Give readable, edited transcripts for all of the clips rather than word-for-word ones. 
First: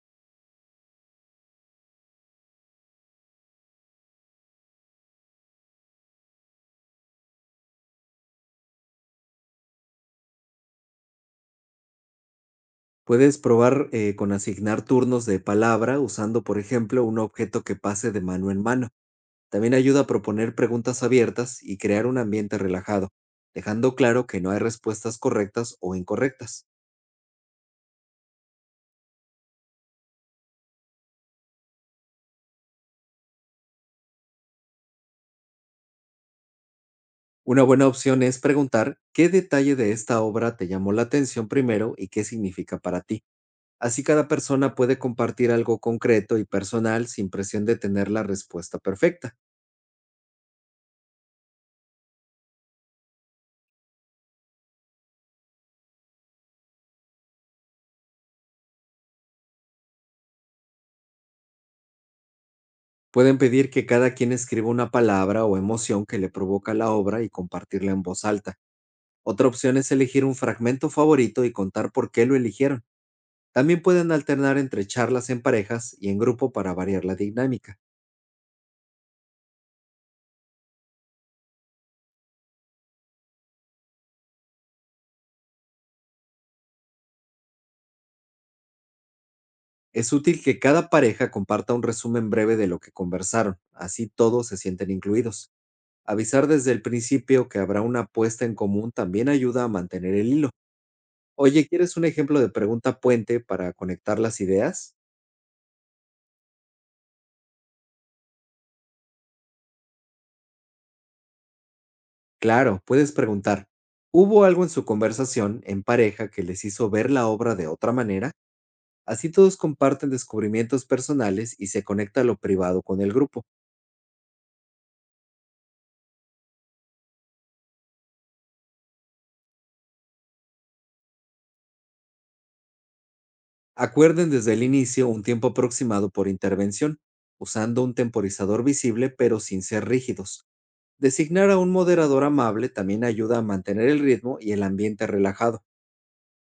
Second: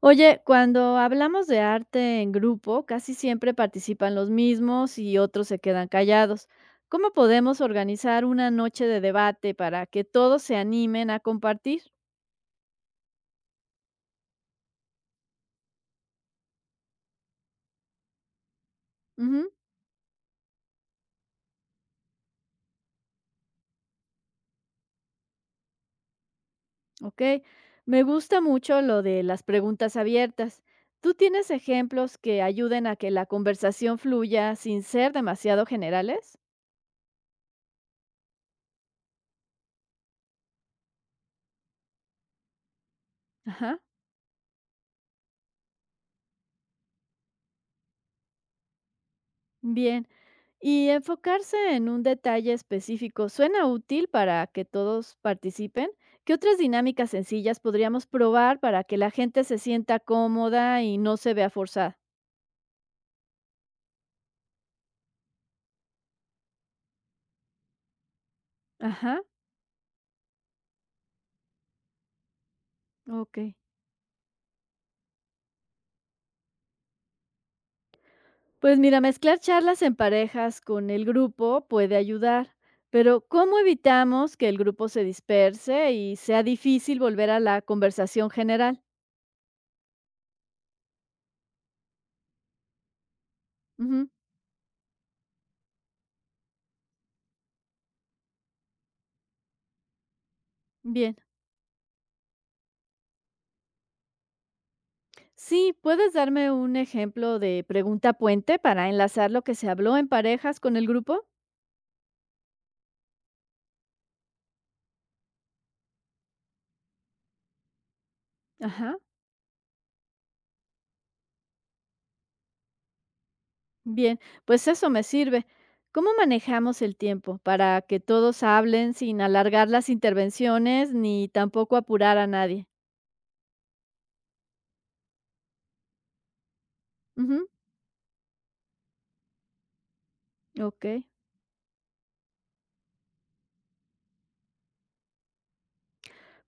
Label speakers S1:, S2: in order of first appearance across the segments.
S1: Oye, cuando hablamos de arte en grupo, casi siempre participan los mismos y otros se quedan callados. ¿Cómo podemos organizar una noche de debate para que todos se animen a compartir?
S2: Puedes probar con asignar turnos de palabra usando, por ejemplo, un objeto que pase de mano en mano.
S1: Ujú,
S2: También ayuda a proponer preguntas abiertas y crear un ambiente relajado, dejando claro que no hay respuestas correctas o incorrectas.
S1: ok. Me gusta mucho lo de las preguntas abiertas. ¿Tú tienes ejemplos que ayuden a que la conversación fluya sin ser demasiado generales?
S2: Una buena opción es preguntar qué detalle de esta obra te llamó la atención primero y qué significa para ti.
S1: Ajá.
S2: Así cada persona puede compartir algo concreto y personal sin presión de tener la respuesta perfecta.
S1: Bien. Y enfocarse en un detalle específico suena útil para que todos participen. ¿Qué otras dinámicas sencillas podríamos probar para que la gente se sienta cómoda y no se vea forzada?
S2: Pueden pedir que cada quien escriba una palabra o emoción que le provoca la obra y compartirla en voz alta.
S1: Ajá,
S2: Otra opción es elegir un fragmento favorito y contar por qué lo eligieron.
S1: ok.
S2: También pueden alternar entre charlas en parejas y en grupo para variar la dinámica.
S1: Pues mira, mezclar charlas en parejas con el grupo puede ayudar, pero ¿cómo evitamos que el grupo se disperse y sea difícil volver a la conversación general?
S2: Es útil que cada pareja comparta un resumen breve de lo que conversaron, así
S1: Ujú,
S2: todos se sienten incluidos. Avisar desde el principio que habrá una apuesta en común también ayuda a mantener el hilo.
S1: bien.
S2: Oye, ¿quieres un ejemplo de pregunta puente para conectar las ideas?
S1: Sí, ¿puedes darme un ejemplo de pregunta puente para enlazar lo que se habló en parejas con el grupo?
S2: Claro, puedes preguntar, ¿hubo algo en su conversación en pareja que les hizo ver la obra de otra manera?
S1: Ajá,
S2: Así todos comparten descubrimientos personales y se conecta lo privado con el grupo.
S1: bien, pues eso me sirve. ¿Cómo manejamos el tiempo para que todos hablen sin alargar las intervenciones ni tampoco apurar a nadie?
S2: Acuerden desde el inicio un tiempo aproximado por intervención,
S1: Ujú,
S2: usando un temporizador visible pero sin ser rígidos.
S1: ok.
S2: Designar a un moderador amable también ayuda a mantener el ritmo y el ambiente relajado.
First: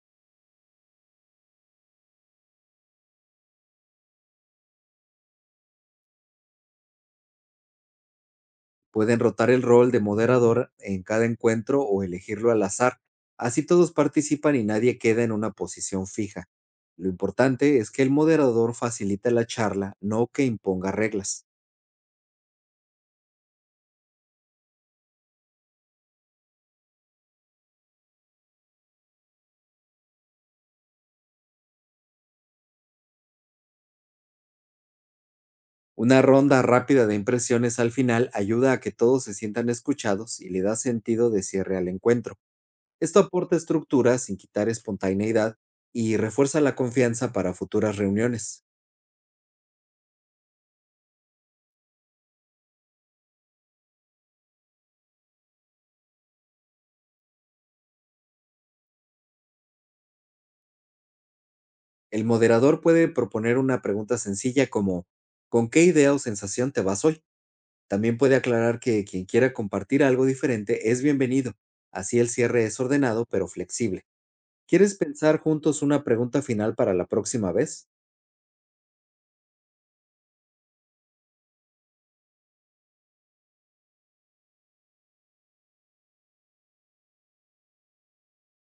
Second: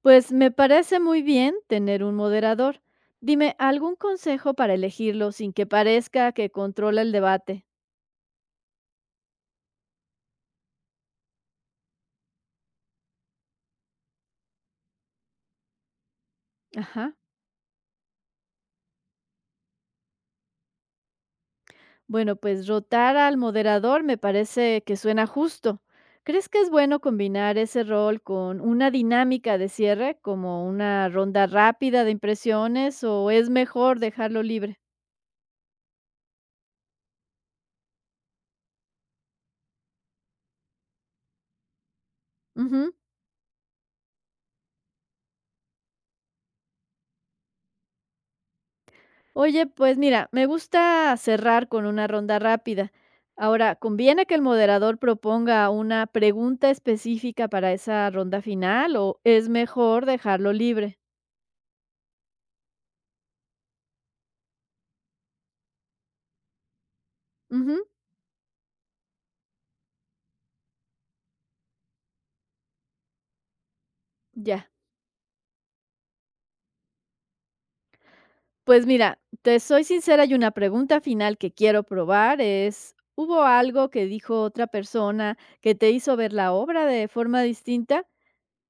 S1: Pues me parece muy bien tener un moderador. Dime, ¿algún consejo para elegirlo sin que parezca que controla el debate?
S2: Pueden rotar el rol de moderador en cada encuentro o elegirlo al azar. Así todos participan y nadie queda en una posición fija. Lo
S1: Ajá.
S2: importante es que el moderador facilite la charla, no que imponga reglas.
S1: Bueno, pues rotar al moderador me parece que suena justo. ¿Crees que es bueno combinar ese rol con una dinámica de cierre, como una ronda rápida de impresiones, o es mejor dejarlo libre?
S2: Una ronda rápida de impresiones al final ayuda a que todos se sientan escuchados y le da sentido de cierre al encuentro.
S1: Ujú.
S2: Esto aporta estructura sin quitar espontaneidad y refuerza la confianza para futuras reuniones.
S1: Oye, pues mira, me gusta cerrar con una ronda rápida. Ahora, ¿conviene que el moderador proponga una pregunta específica para esa ronda final o es mejor dejarlo libre?
S2: El moderador puede proponer una pregunta sencilla como, ¿con qué idea o sensación te vas hoy?
S1: Ujú,
S2: También puede aclarar que quien quiera compartir algo diferente es bienvenido. Así el cierre es ordenado pero flexible.
S1: ya.
S2: ¿Quieres pensar juntos una pregunta final para la próxima vez?
S1: Pues mira, te soy sincera y una pregunta final que quiero probar es, ¿hubo algo que dijo otra persona que te hizo ver la obra de forma distinta?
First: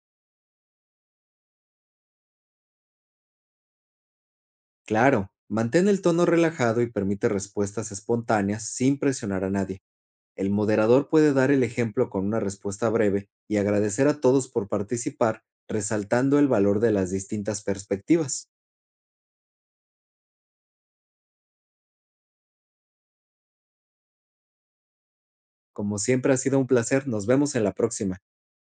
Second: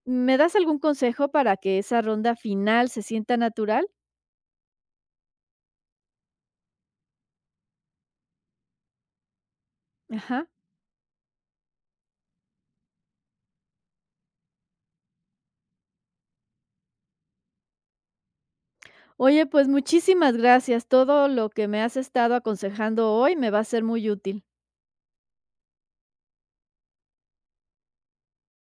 S1: ¿Me das algún consejo para que esa ronda final se sienta natural?
S2: Claro, mantén el tono relajado y permite respuestas espontáneas sin presionar a nadie.
S1: Ajá.
S2: El moderador puede dar el ejemplo con una respuesta breve y agradecer a todos por participar, resaltando el valor de las distintas perspectivas.
S1: Oye, pues muchísimas gracias. Todo lo que me has estado aconsejando hoy me va a ser muy útil.
S2: Como siempre ha sido un placer, nos vemos en la próxima.